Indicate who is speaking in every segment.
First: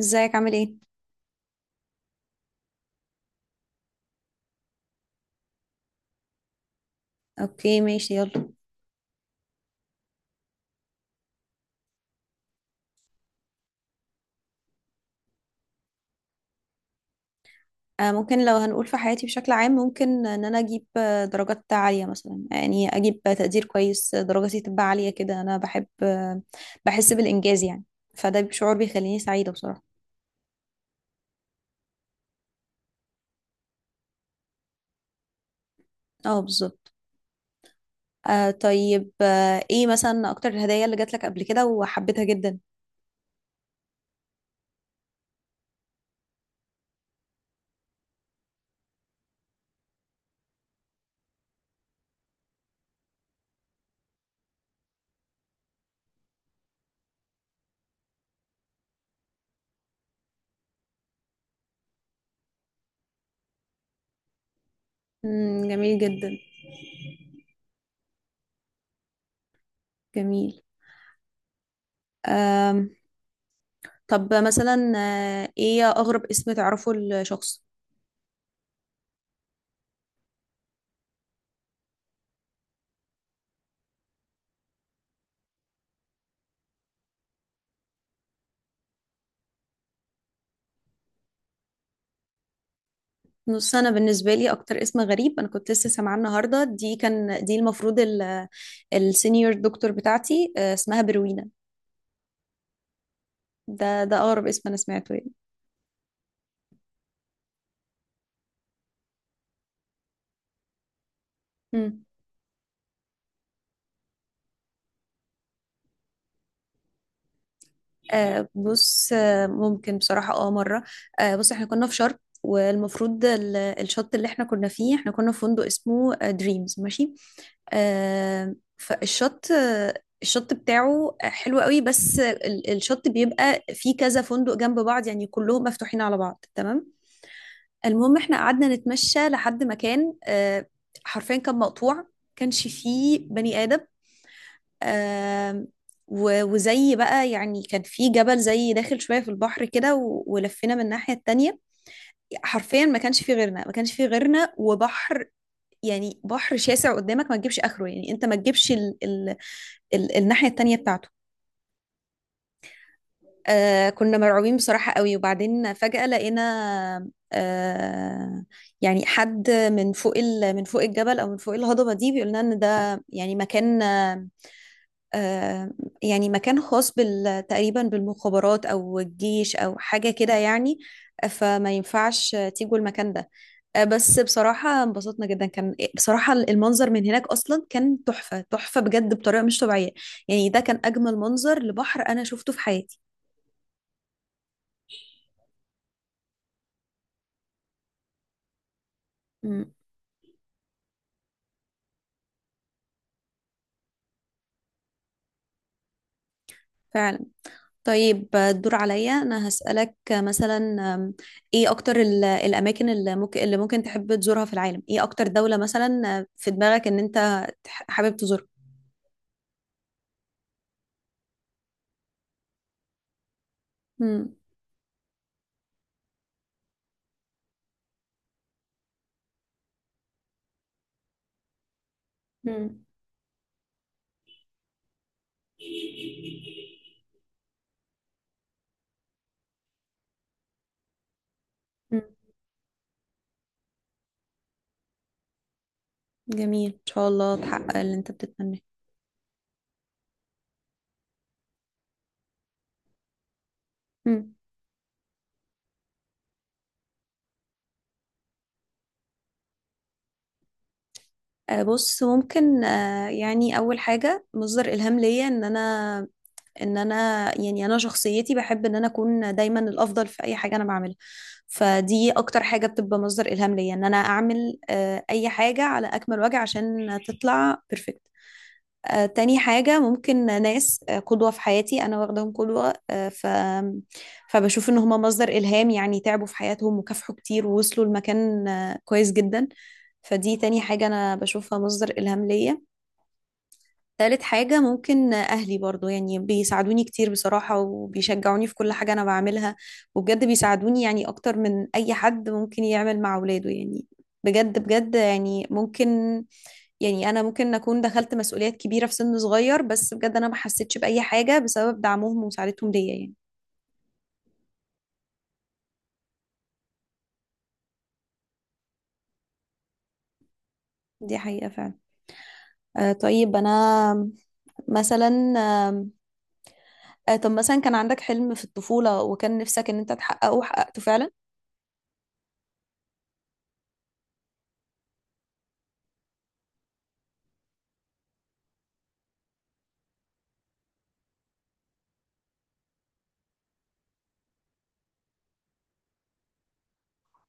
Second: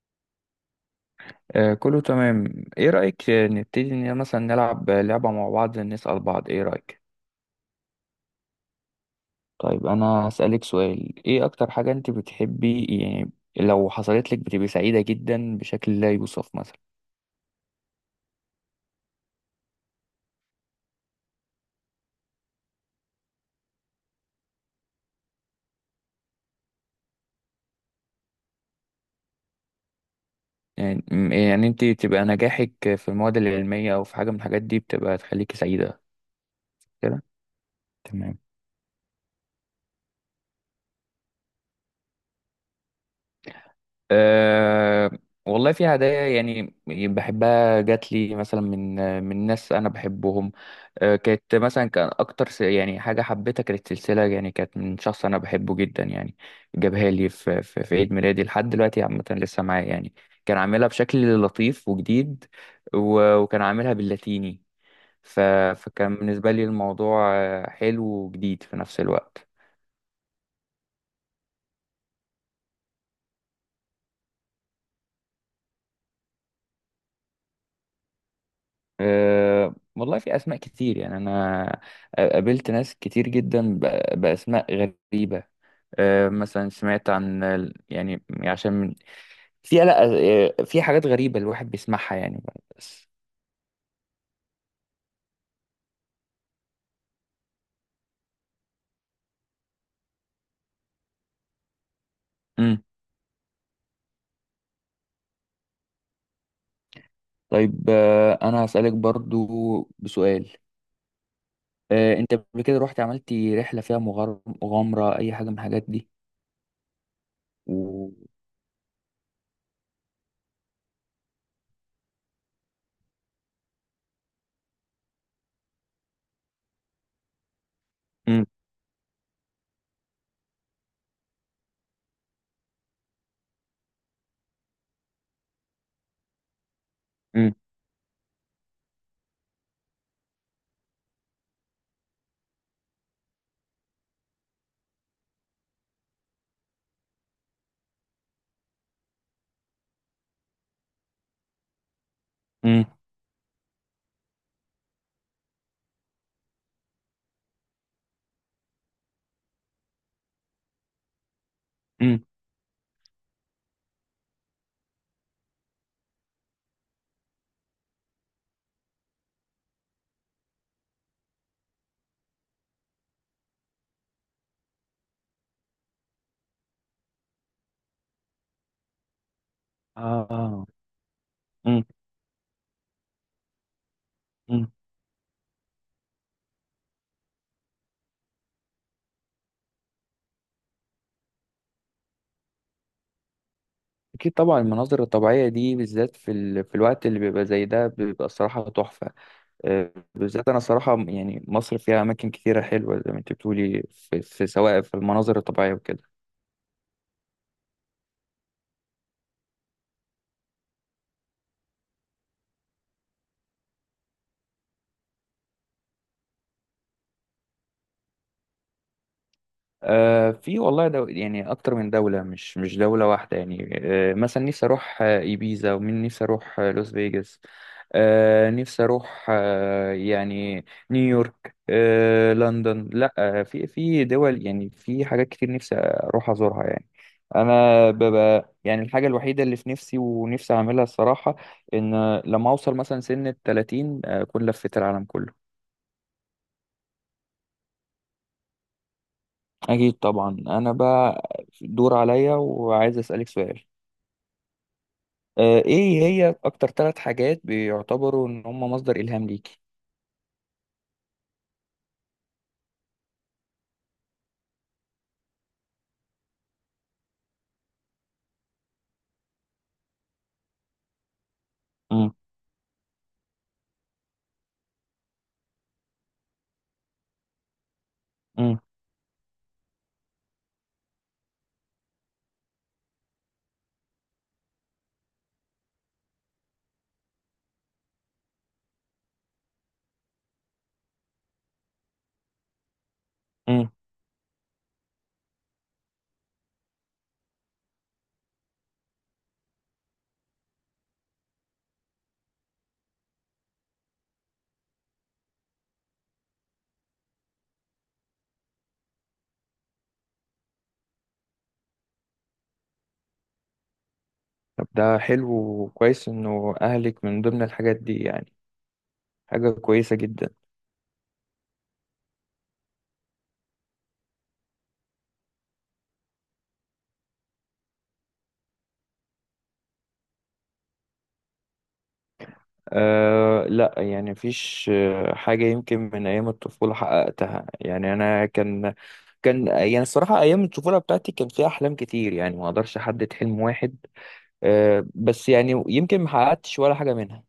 Speaker 1: ازيك عامل ايه؟
Speaker 2: كله تمام. ايه رأيك نبتدي ان مثلا نلعب لعبة مع بعض، نسأل بعض؟ ايه رأيك؟
Speaker 1: اوكي ماشي يلا.
Speaker 2: طيب انا هسألك سؤال. ايه اكتر حاجة انت بتحبي يعني، لو حصلت لك بتبقي سعيدة جدا بشكل لا يوصف مثلا؟
Speaker 1: ممكن، لو هنقول في حياتي بشكل عام، ممكن ان انا اجيب درجات عالية مثلا، يعني اجيب تقدير كويس، درجتي تبقى عالية كده. انا بحب، بحس بالانجاز يعني. فده شعور بيخليني سعيدة بصراحة.
Speaker 2: يعني انت تبقى نجاحك في المواد العلمية او في حاجة من الحاجات دي بتبقى تخليكي سعيدة
Speaker 1: اه بالظبط.
Speaker 2: كده؟ تمام.
Speaker 1: طيب، ايه مثلا اكتر الهدايا اللي جات لك قبل كده وحبيتها جدا؟
Speaker 2: أه والله في هدايا يعني بحبها، جات لي مثلا من ناس انا بحبهم. أه كانت مثلا، كان يعني حاجه حبيتها كانت سلسله، يعني كانت من شخص انا بحبه جدا يعني. جابها لي في عيد ميلادي، لحد دلوقتي عامه لسه معايا يعني. كان عاملها بشكل لطيف وجديد، وكان عاملها باللاتيني. ف-
Speaker 1: مم، جميل
Speaker 2: فكان
Speaker 1: جدا.
Speaker 2: بالنسبه لي الموضوع حلو وجديد في نفس الوقت.
Speaker 1: جميل. آم طب مثلا، ايه اغرب اسم تعرفه لشخص؟
Speaker 2: أه والله في أسماء كتير يعني. أنا قابلت ناس كتير جدا بأسماء غريبة. أه مثلا سمعت عن يعني في، لا، في حاجات غريبة الواحد بيسمعها يعني، بس.
Speaker 1: نص، انا بالنسبه لي اكتر اسم غريب انا كنت لسه سامعاه النهارده دي، كان دي المفروض السينيور دكتور بتاعتي، اسمها بروينا.
Speaker 2: مم.
Speaker 1: ده اقرب اسم انا سمعته يعني.
Speaker 2: طيب أنا هسألك برضو بسؤال.
Speaker 1: مم.
Speaker 2: أه أنت قبل كده رحت عملتي رحلة فيها مغامرة، أي حاجة من الحاجات دي؟ و...
Speaker 1: بص، ممكن بصراحة، اه مرة. بص، احنا كنا في شرم، والمفروض الشط اللي احنا كنا فيه، احنا كنا في فندق اسمه دريمز، ماشي.
Speaker 2: مم.
Speaker 1: آه فالشط آه الشط بتاعه حلو قوي، بس الشط بيبقى فيه كذا فندق جنب بعض، يعني كلهم مفتوحين على بعض، تمام.
Speaker 2: مم.
Speaker 1: المهم احنا قعدنا نتمشى لحد مكان، حرفيا كان مقطوع، كانش فيه بني آدم، آم، وزي بقى يعني كان في جبل زي داخل شوية في البحر كده، ولفينا من الناحية التانية.
Speaker 2: مم.
Speaker 1: حرفيا ما كانش فيه غيرنا، ما كانش فيه غيرنا، وبحر، يعني بحر شاسع قدامك ما تجيبش آخره، يعني انت ما تجيبش ال ال ال الناحية التانية بتاعته.
Speaker 2: مم.
Speaker 1: كنا مرعوبين بصراحة قوي، وبعدين فجأة لقينا، يعني حد من فوق من فوق الجبل، أو من فوق الهضبة دي، بيقول لنا إن ده يعني مكان، آه يعني مكان خاص بال تقريبا، بالمخابرات أو الجيش أو حاجة كده
Speaker 2: آه.
Speaker 1: يعني، فما
Speaker 2: مم.
Speaker 1: ينفعش تيجوا المكان ده. بس
Speaker 2: مم.
Speaker 1: بصراحة انبسطنا جدا، كان إيه، بصراحة المنظر من هناك أصلا كان تحفة تحفة بجد، بطريقة مش طبيعية، يعني ده كان أجمل منظر لبحر أنا شفته في حياتي.
Speaker 2: أكيد طبعا. المناظر الطبيعية دي بالذات في الوقت اللي بيبقى زي ده بيبقى الصراحة تحفة.
Speaker 1: مم.
Speaker 2: بالذات أنا صراحة يعني، مصر فيها أماكن كتيرة حلوة زي ما أنت بتقولي في، سواء في المناظر الطبيعية وكده.
Speaker 1: فعلا. طيب، الدور عليا، انا هسألك مثلا، أم، ايه اكتر الاماكن اللي ممكن تحب تزورها في العالم؟ ايه اكتر دولة مثلا، في دماغك ان انت حابب تزورها؟
Speaker 2: في والله يعني اكتر من دولة، مش دولة واحدة يعني.
Speaker 1: مم.
Speaker 2: مثلا نفسي اروح ايبيزا، ومن نفسي اروح لوس فيجاس، نفسي اروح يعني نيويورك،
Speaker 1: مم.
Speaker 2: لندن، لا في دول. يعني في حاجات كتير نفسي اروح ازورها يعني. انا ببقى يعني الحاجة الوحيدة اللي في نفسي ونفسي اعملها الصراحة،
Speaker 1: مم.
Speaker 2: ان لما اوصل مثلا سن ال 30 اكون لفيت العالم كله.
Speaker 1: جميل، ان شاء الله تحقق اللي انت بتتمناه.
Speaker 2: اكيد طبعا. انا بقى دور عليا، وعايز اسالك سؤال.
Speaker 1: مم.
Speaker 2: ايه هي اكتر ثلاث حاجات بيعتبروا ان هم مصدر الهام ليكي؟
Speaker 1: بص، ممكن يعني اول حاجة مصدر الهام ليا، ان انا يعني انا شخصيتي بحب ان انا اكون دايما الافضل في اي حاجه انا بعملها. فدي
Speaker 2: امم.
Speaker 1: اكتر حاجه بتبقى مصدر الهام ليا، ان انا اعمل اي حاجه على اكمل وجه عشان تطلع بيرفكت.
Speaker 2: امم.
Speaker 1: تاني حاجة ممكن ناس قدوة في حياتي أنا واخداهم قدوة، فبشوف إن هما مصدر إلهام، يعني تعبوا في حياتهم وكافحوا كتير ووصلوا لمكان كويس جدا. فدي تاني حاجة أنا بشوفها مصدر إلهام ليا.
Speaker 2: امم.
Speaker 1: تالت حاجة ممكن أهلي برضو، يعني بيساعدوني كتير بصراحة، وبيشجعوني في كل حاجة أنا بعملها، وبجد بيساعدوني يعني أكتر من أي حد ممكن يعمل مع ولاده يعني. بجد بجد يعني ممكن، يعني أنا ممكن أكون دخلت مسؤوليات كبيرة في سن صغير، بس بجد أنا ما حسيتش بأي حاجة بسبب دعمهم ومساعدتهم ليا يعني.
Speaker 2: طب ده حلو وكويس انه اهلك من ضمن الحاجات دي يعني. حاجة كويسة جدا.
Speaker 1: دي حقيقة فعلا. آه طيب أنا مثلا آه آه، طب مثلا، كان عندك حلم في الطفولة وكان نفسك إن أنت تحققه وحققته فعلا؟
Speaker 2: أه لا، يعني مفيش حاجة يمكن من أيام الطفولة حققتها يعني. أنا كان يعني الصراحة أيام الطفولة بتاعتي كان فيها أحلام كتير، يعني ما أقدرش أحدد حلم واحد. أه بس يعني يمكن ما حققتش ولا حاجة منها،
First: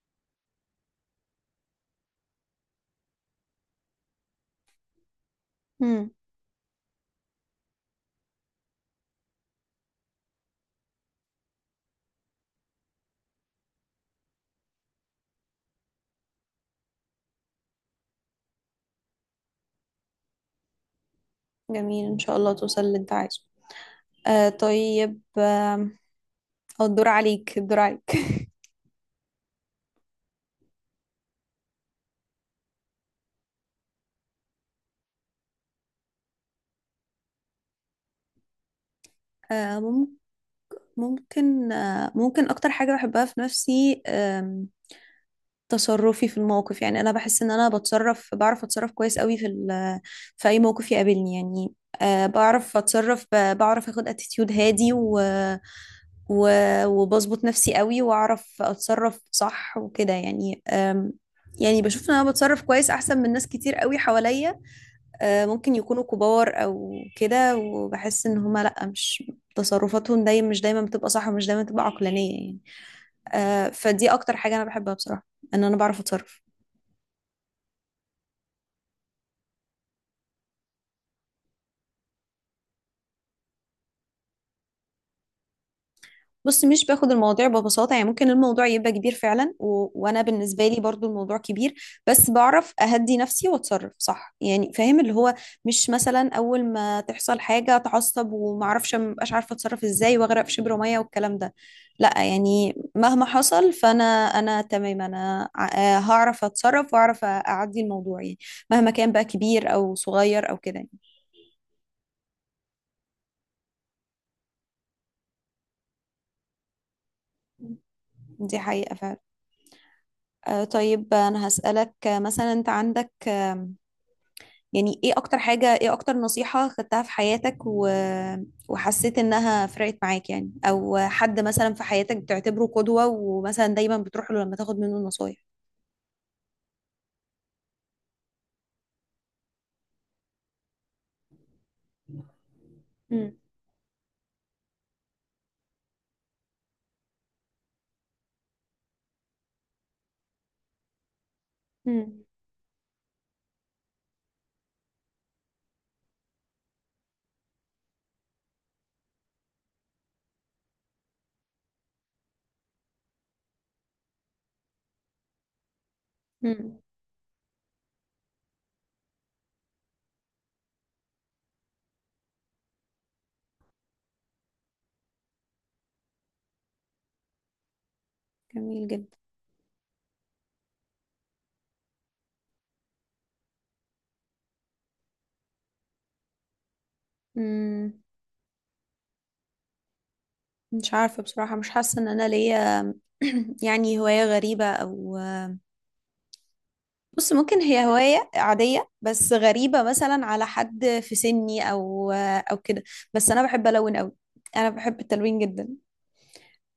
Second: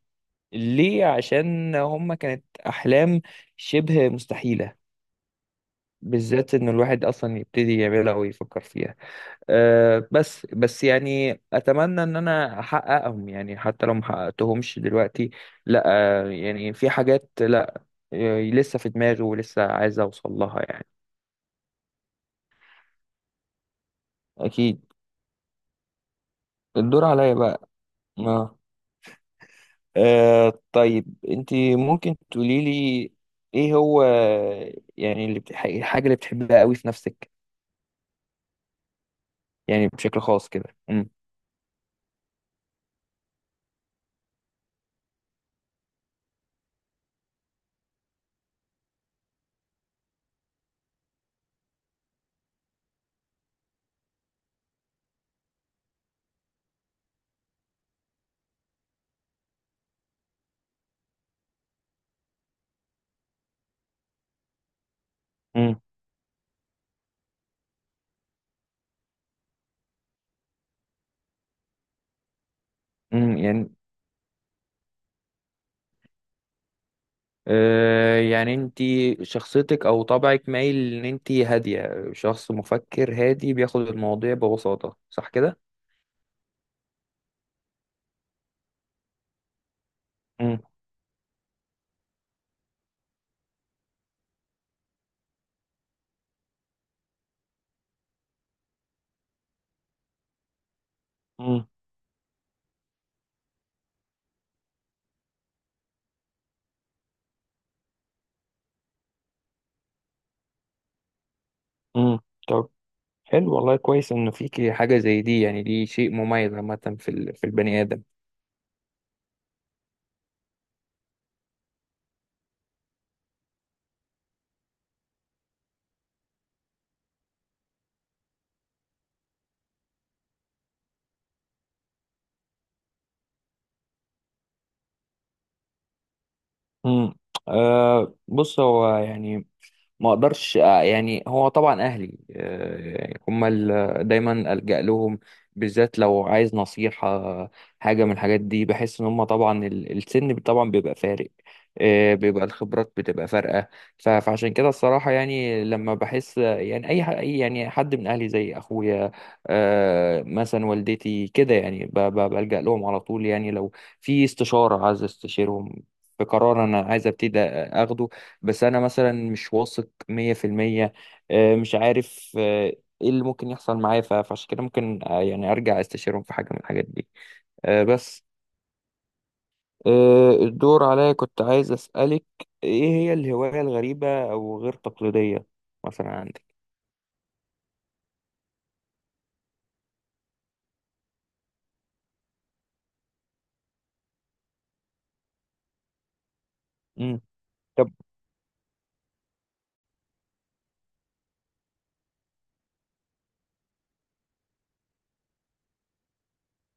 Speaker 2: ليه؟ عشان هما كانت أحلام شبه مستحيلة،
Speaker 1: مم.
Speaker 2: بالذات ان الواحد اصلا يبتدي يعملها ويفكر فيها. أه بس يعني اتمنى ان انا احققهم، يعني حتى لو ما حققتهمش دلوقتي. لا، أه يعني في حاجات، لا، لسه في دماغي ولسه عايز اوصل لها يعني.
Speaker 1: جميل، إن شاء الله توصل اللي أنت عايزه. آه
Speaker 2: اكيد.
Speaker 1: طيب آه أو
Speaker 2: الدور
Speaker 1: الدور
Speaker 2: عليا
Speaker 1: عليك،
Speaker 2: بقى.
Speaker 1: الدور عليك.
Speaker 2: اه. أه طيب انت ممكن تقولي لي ايه هو يعني الحاجة اللي بتحبها قوي في نفسك
Speaker 1: آه
Speaker 2: يعني،
Speaker 1: مم-
Speaker 2: بشكل خاص كده؟ امم.
Speaker 1: ممكن ممكن أكتر حاجة بحبها في نفسي، تصرفي في الموقف، يعني أنا بحس إن أنا، بعرف أتصرف كويس قوي في في أي موقف يقابلني يعني. بعرف أتصرف، بعرف أخد اتيتيود هادي، و وبظبط نفسي قوي، واعرف اتصرف صح وكده يعني، يعني بشوف ان انا بتصرف كويس احسن من ناس كتير قوي حواليا، ممكن يكونوا كبار او كده. وبحس ان هما لا، مش، تصرفاتهم دايما مش دايما بتبقى صح، ومش دايما بتبقى عقلانية يعني.
Speaker 2: امم. يعني
Speaker 1: فدي اكتر حاجة انا بحبها بصراحة، ان انا بعرف اتصرف.
Speaker 2: يعني انت شخصيتك او طبعك مايل ان انت هادية، شخص مفكر هادي بياخد المواضيع ببساطة، صح كده؟
Speaker 1: بص، مش باخد المواضيع ببساطة، يعني ممكن الموضوع يبقى كبير فعلا، وأنا
Speaker 2: امم.
Speaker 1: بالنسبة لي برضو الموضوع كبير، بس بعرف أهدي نفسي وأتصرف صح، يعني فاهم اللي هو، مش مثلا أول ما تحصل حاجة أتعصب، ومعرفش، مبقاش عارفة أتصرف إزاي، وأغرق في شبر مية والكلام ده.
Speaker 2: امم.
Speaker 1: لا يعني مهما حصل، فأنا، أنا تمام، أنا هعرف أتصرف وأعرف أعدي الموضوع، يعني مهما كان بقى كبير أو صغير أو كده يعني.
Speaker 2: امم. طب حلو والله، كويس انه فيكي حاجة زي دي يعني. دي شيء مميز عامة في البني آدم.
Speaker 1: دي حقيقة فعلا. طيب أنا هسألك، مثلا أنت عندك، يعني ايه اكتر حاجة، ايه اكتر نصيحة خدتها في حياتك، وحسيت انها فرقت معاك، يعني او حد مثلا في حياتك بتعتبره قدوة، ومثلا دايما بتروح له لما تاخد منه نصايح؟
Speaker 2: امم. آه بص هو يعني ما اقدرش يعني هو طبعا اهلي يعني
Speaker 1: مم.
Speaker 2: هم دايما الجا لهم، بالذات لو عايز نصيحه، حاجه من الحاجات دي. بحس ان هم طبعا السن طبعا بيبقى فارق،
Speaker 1: مم.
Speaker 2: بيبقى الخبرات بتبقى فارقه. فعشان كده الصراحه يعني، لما بحس يعني أي يعني حد من اهلي زي اخويا مثلا والدتي كده، يعني بلجا لهم على طول، يعني لو في استشاره عايز استشيرهم، في قرار
Speaker 1: مم.
Speaker 2: انا عايز ابتدي اخده، بس انا مثلا مش واثق مية في المية، مش عارف ايه اللي ممكن يحصل معايا. فعشان كده ممكن يعني ارجع استشيرهم في حاجة من الحاجات دي، بس.
Speaker 1: جميل جدا.
Speaker 2: الدور عليا. كنت عايز اسألك ايه هي الهواية الغريبة او غير تقليدية مثلا عندك؟
Speaker 1: مم. مش عارفة بصراحة، مش حاسة ان انا ليا، يعني هواية غريبة او،
Speaker 2: مم.
Speaker 1: بص ممكن هي
Speaker 2: طب.
Speaker 1: هواية عادية، بس غريبة مثلا على حد في سني، او كده، بس انا بحب الون قوي، انا بحب التلوين جدا.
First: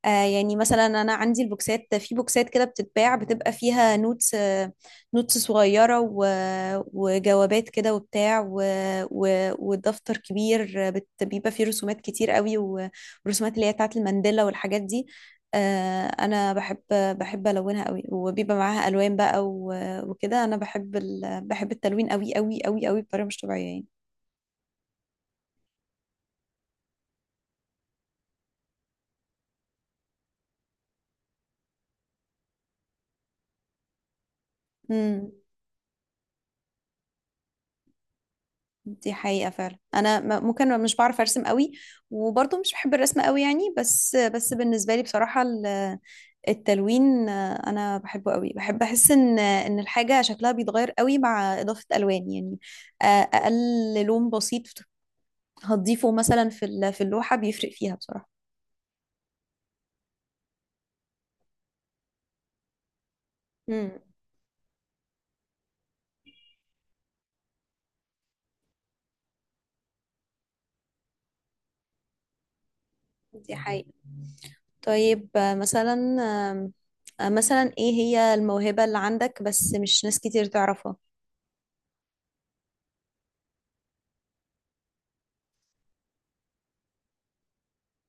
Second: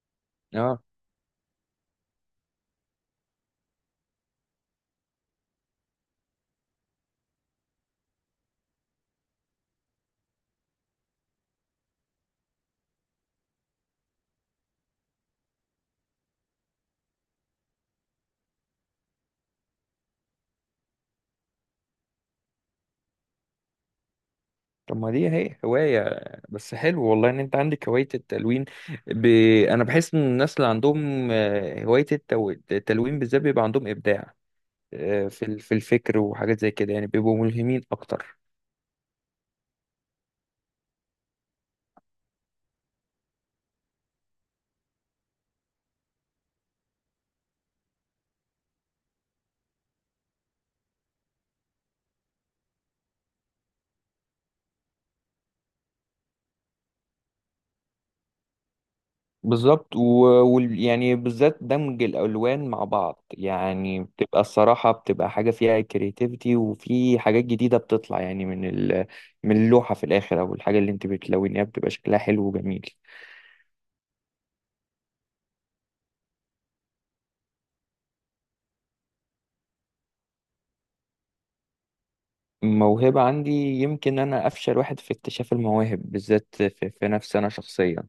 Speaker 1: يعني
Speaker 2: اه.
Speaker 1: مثلا انا عندي البوكسات، في بوكسات كده بتتباع، بتبقى فيها نوتس، نوتس صغيره وجوابات كده وبتاع والدفتر كبير، بيبقى فيه رسومات كتير قوي، والرسومات اللي هي بتاعت المانديلا والحاجات دي. انا بحب الونها قوي، وبيبقى معاها الوان بقى، وكده انا بحب بحب التلوين قوي قوي قوي قوي، بطريقه مش طبيعيه
Speaker 2: طب ما دي هي هواية. بس حلو والله ان انت عندك هواية التلوين. ب... انا بحس ان الناس اللي عندهم هواية التلوين بالذات بيبقى عندهم ابداع
Speaker 1: يعني.
Speaker 2: في الفكر وحاجات زي كده، يعني بيبقوا ملهمين اكتر.
Speaker 1: دي حقيقة فعلا. أنا ممكن مش بعرف أرسم قوي، وبرضه مش بحب الرسم قوي يعني، بس بالنسبة لي بصراحة التلوين، أنا بحبه قوي، بحب أحس إن إن الحاجة شكلها بيتغير قوي مع إضافة ألوان يعني. أقل لون بسيط هتضيفه مثلا في في اللوحة، بيفرق فيها بصراحة.
Speaker 2: بالظبط. ويعني بالذات دمج الالوان مع بعض
Speaker 1: امم.
Speaker 2: يعني، بتبقى الصراحه، بتبقى حاجه فيها كرياتيفيتي، وفي حاجات جديده بتطلع يعني من من اللوحه في الاخر، او الحاجه اللي انت بتلونيها بتبقى شكلها حلو وجميل.
Speaker 1: دي حقيقة. طيب، مثلا، آم، آه، مثلا إيه هي الموهبة اللي عندك بس مش ناس كتير تعرفها؟
Speaker 2: موهبه عندي؟ يمكن انا افشل واحد في اكتشاف المواهب، بالذات في نفسي انا شخصيا.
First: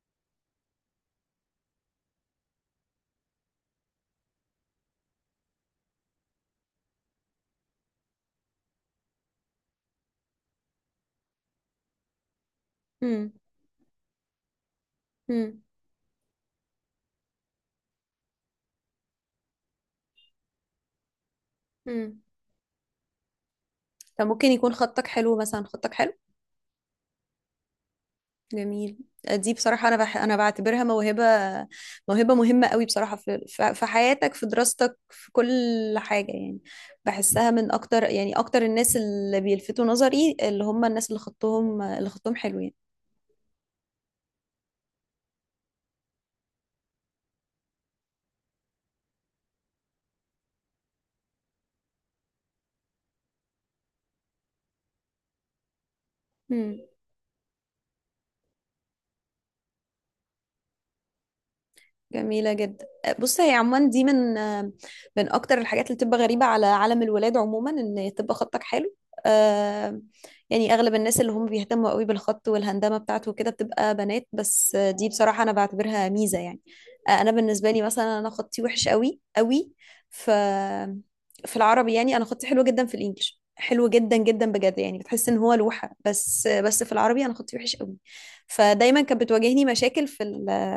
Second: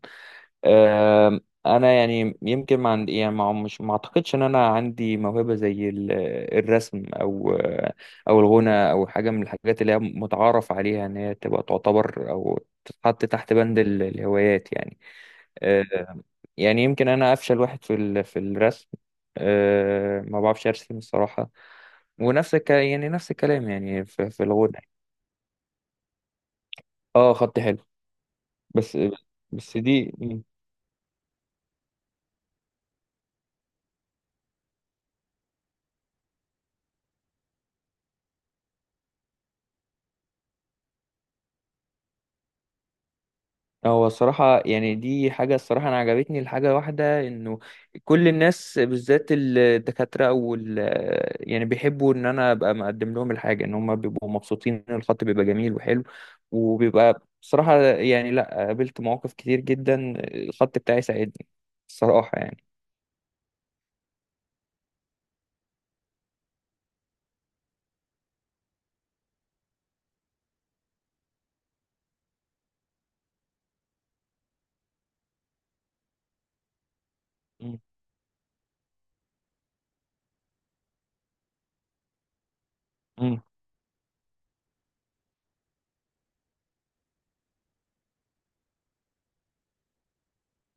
Speaker 2: آم، انا يعني يمكن ما عندي يعني ما مش ما اعتقدش ان انا عندي موهبه زي الرسم او الغنى او حاجه من الحاجات اللي هي متعارف عليها ان هي تبقى تعتبر او تتحط
Speaker 1: امم،
Speaker 2: تحت بند الهوايات يعني. آه، يعني يمكن انا افشل واحد في الرسم. ما بعرفش ارسم الصراحه.
Speaker 1: امم.
Speaker 2: يعني نفس الكلام يعني في
Speaker 1: فممكن يكون
Speaker 2: الغنى.
Speaker 1: خطك حلو، مثلا، خطك حلو.
Speaker 2: اه خطي حلو.
Speaker 1: جميل.
Speaker 2: بس.
Speaker 1: دي
Speaker 2: بس
Speaker 1: بصراحة أنا،
Speaker 2: دي.
Speaker 1: أنا بعتبرها موهبة، موهبة مهمة قوي بصراحة، في حياتك، في دراستك، في كل حاجة يعني. بحسها من أكتر، يعني أكتر الناس اللي بيلفتوا نظري، اللي هم الناس اللي خطهم حلو
Speaker 2: هو الصراحة يعني دي حاجة الصراحة أنا عجبتني. الحاجة واحدة، إنه كل الناس بالذات الدكاترة أو يعني بيحبوا إن أنا أبقى مقدم لهم الحاجة، إن هم بيبقوا مبسوطين إن الخط بيبقى جميل وحلو،
Speaker 1: يعني.
Speaker 2: وبيبقى بصراحة يعني. لأ، قابلت مواقف كتير جدا الخط بتاعي ساعدني الصراحة
Speaker 1: جميلة
Speaker 2: يعني.
Speaker 1: جدا. بص، هي عموما دي من أكتر الحاجات اللي بتبقى غريبة على عالم الولاد عموما، إن تبقى خطك حلو، آه يعني أغلب الناس اللي هم بيهتموا قوي بالخط والهندامة بتاعته وكده، بتبقى بنات، بس دي بصراحة أنا بعتبرها ميزة يعني. أنا بالنسبة
Speaker 2: مم.
Speaker 1: لي مثلا، أنا خطي وحش قوي قوي، ف في العربي يعني، أنا خطي حلو جدا، في الإنجليش حلو جدا جدا بجد، يعني بتحس ان هو لوحة، بس في العربي انا خطي وحش قوي. فدايما كانت بتواجهني مشاكل في ال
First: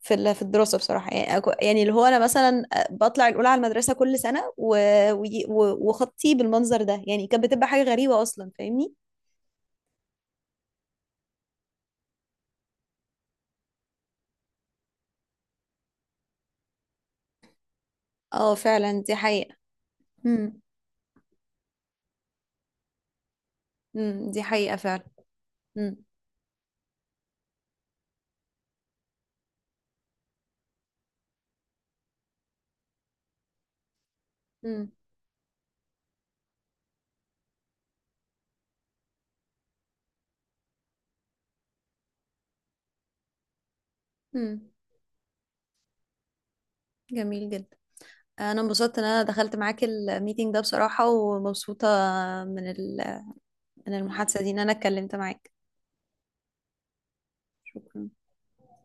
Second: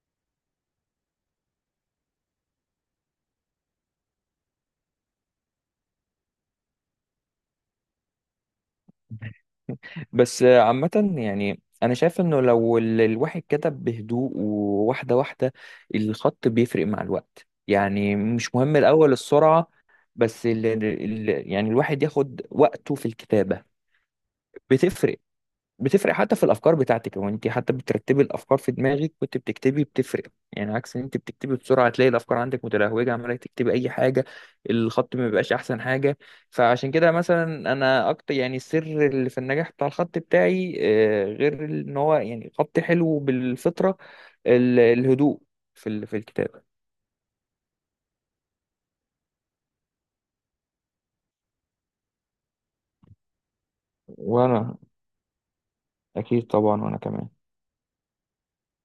Speaker 1: في ال- في الدراسة بصراحة، يعني يعني اللي هو أنا مثلا بطلع الأولى على المدرسة كل سنة، وخطي بالمنظر ده يعني، كانت بتبقى حاجة غريبة أصلا، فاهمني؟
Speaker 2: مم. بس عامة يعني أنا شايف إنه لو الواحد كتب بهدوء وواحدة واحدة، الخط بيفرق مع الوقت يعني،
Speaker 1: اه
Speaker 2: مش مهم
Speaker 1: فعلا،
Speaker 2: الأول
Speaker 1: دي حقيقة.
Speaker 2: السرعة. بس
Speaker 1: امم،
Speaker 2: يعني الواحد ياخد وقته في الكتابة،
Speaker 1: امم، دي حقيقة فعلا.
Speaker 2: بتفرق.
Speaker 1: امم،
Speaker 2: بتفرق حتى في الافكار بتاعتك. هو انت حتى بترتبي الافكار في دماغك وانت بتكتبي، بتفرق. يعني عكس ان انت بتكتبي بسرعه، تلاقي الافكار عندك متلهوجه عماله تكتبي اي حاجه،
Speaker 1: امم،
Speaker 2: الخط ما بيبقاش احسن حاجه. فعشان كده مثلا انا اكتر يعني السر اللي في النجاح بتاع الخط بتاعي غير ان هو يعني خط حلو بالفطره،
Speaker 1: امم.
Speaker 2: الهدوء في الكتابه.
Speaker 1: جميل جدا. أنا انبسطت إن أنا دخلت معاك الميتينج ده بصراحة، ومبسوطة من ال... من المحادثة دي، إن أنا
Speaker 2: وانا
Speaker 1: اتكلمت معاك.
Speaker 2: اكيد طبعا، وانا كمان.
Speaker 1: شكرا.